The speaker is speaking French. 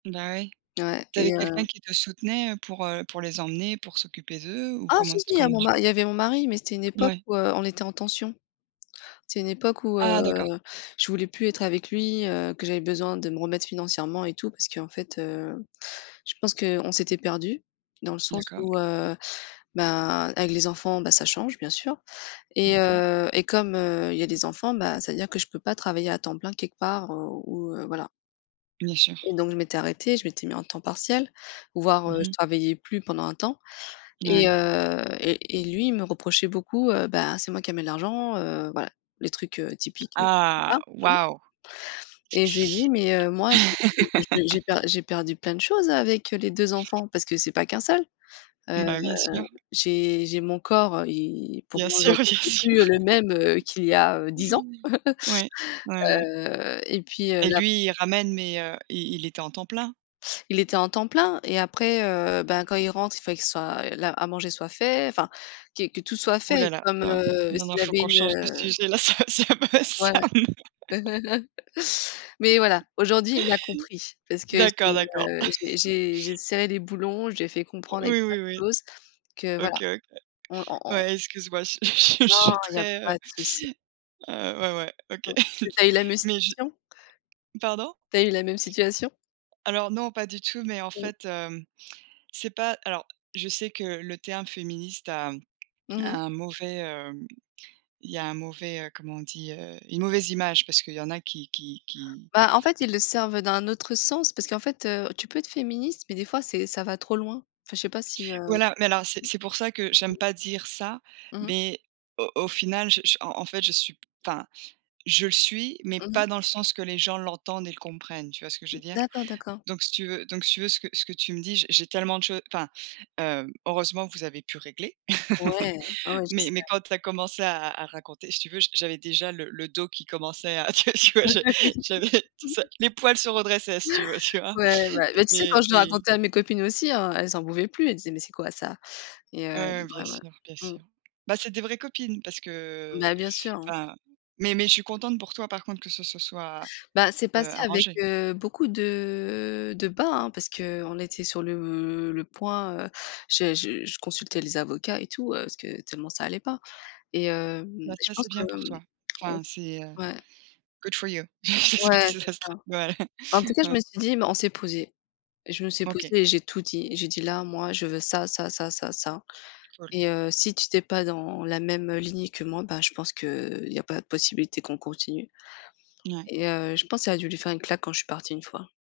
Bah oui. Ouais Tu et avais quelqu'un heu qui te soutenait, heu, pour heu, pour les emmener, pour s'occuper d'eux ou Ah comment si si, tu il y a comment mon tu? ma il y avait mon mari, mais c'était une époque ouais. où, heu, on était en tension. C'est une époque où, heu, Ah d'accord. je voulais plus être avec lui, heu, que j'avais besoin de me remettre financièrement et tout parce qu'en fait, heu, je pense qu'on s'était perdu dans le sens D'accord. où, heu, ben avec les enfants ben ça change bien sûr, et D'accord. heu, et comme, heu, il y a des enfants, bah ça veut dire que je peux pas travailler à temps plein quelque part, heu, ou heu, voilà Bien sûr. et donc je m'étais arrêtée, je m'étais mis en temps partiel, Mmh voire je mh. travaillais plus pendant un temps, et Ouais. heu, et et lui il me reprochait beaucoup: «Bah c'est moi qui amène l'argent», heu, voilà, les trucs, heu, typiques, heu Ah voilà oui. waouh. Et je lui ai dit: «Mais heu, moi je je j'ai per j'ai perdu plein de choses avec, heu, les 2 enfants parce que c'est pas qu'un seul. Heu, Bah bien sûr. j'ai j'ai mon corps, heu, et pour Bien moi sûr, bien aujourd'hui c'est plus, heu, sûr. le même, heu, qu'il y a, heu, 10 ans». Oui, oui oui. Heu, et puis, heu, Et là lui, il ramène, mais heu, il il était en temps plein? Il était en temps plein et après, heu, bah quand il rentre, il fallait qu'il soit la à manger soit fait, enfin que que tout soit Ouh fait là là, comme, non, heu, non non, s'il il faut avait qu'on une, change de heu sujet là ça ça me Ouais. ça me Mais voilà, aujourd'hui il a compris parce que j'ai, d'accord d'accord. heu, j'ai j'ai j'ai serré les boulons, j'ai fait comprendre avec Oui plein oui oui. de choses que voilà, OK OK. on on on Ouais excuse-moi, je suis je suis je non suis il y a très pas heu de souci. heu ouais ouais OK. Mmh. Tu as eu la même Mais je situation? pardon? Tu as eu la même situation? Alors non, pas du tout, mais en Mmh. fait, hem, c'est pas alors je sais que le terme féministe a Mmh mh. a un mauvais heu il y a un mauvais heu comment on dit? Heu, une mauvaise image parce qu'il y en a qui qui qui Bah en fait ils le servent d'un autre sens parce qu'en fait, heu, tu peux être féministe mais des fois c'est ça va trop loin. Enfin je sais pas si, heu? Voilà, mais alors c'est c'est pour ça que j'aime pas dire ça, Mmh mh. mais au au final, je en en fait je suis enfin je le suis, mais Mmh mh. pas dans le sens que les gens l'entendent et le comprennent, tu vois ce que je veux dire? D'accord d'accord. Donc si tu veux donc si tu veux ce que ce que tu me dis, j'ai j'ai tellement de choses enfin, heu, heureusement vous avez pu régler, Ouais, ouais, ouais je mais sais. mais quand tu as commencé à à raconter, si tu veux, j'avais déjà le le dos qui commençait à tu vois tu vois? J'avais j'avais ça les poils se redressaient si tu veux, tu vois? Ouais, ouais. Bah tu sais quand Et je le et racontais à mes copines aussi hein, elles en pouvaient plus, elles disaient: «Mais c'est quoi ça?», et Ouais heu, ouais bien ouais ouais. sûr bien Mmh. sûr. Bah c'est des vraies copines parce que Bah bien sûr hein. enfin mais mais je suis contente pour toi par contre que ce se soit, Bah c'est heu, passé avec, arrangé. heu, beaucoup de de bas hein parce qu'on était sur le le point, heu, j'ai je consultais les avocats et tout, heu, parce que tellement ça allait pas, et- hem, et Bah je ça c'est pense que bien pour hem, toi. on Enfin se c'est, heu, ouais. good for you. Je sais pas Ouais si c'est ça se ça. tradu voilà. En tout cas je Ouais. me suis dit mais on s'est posé. Je me suis OK. posé et j'ai tout dit. J'ai dit: «Là moi je veux ça, ça, ça, ça, ça, Cool. et heu, si tu étais pas dans la même, heu, lignée que moi, bah je pense qu'il y a pas de possibilité qu'on continue», Ouais. et heu, je pense que ça a dû lui faire une claque quand je suis partie une fois.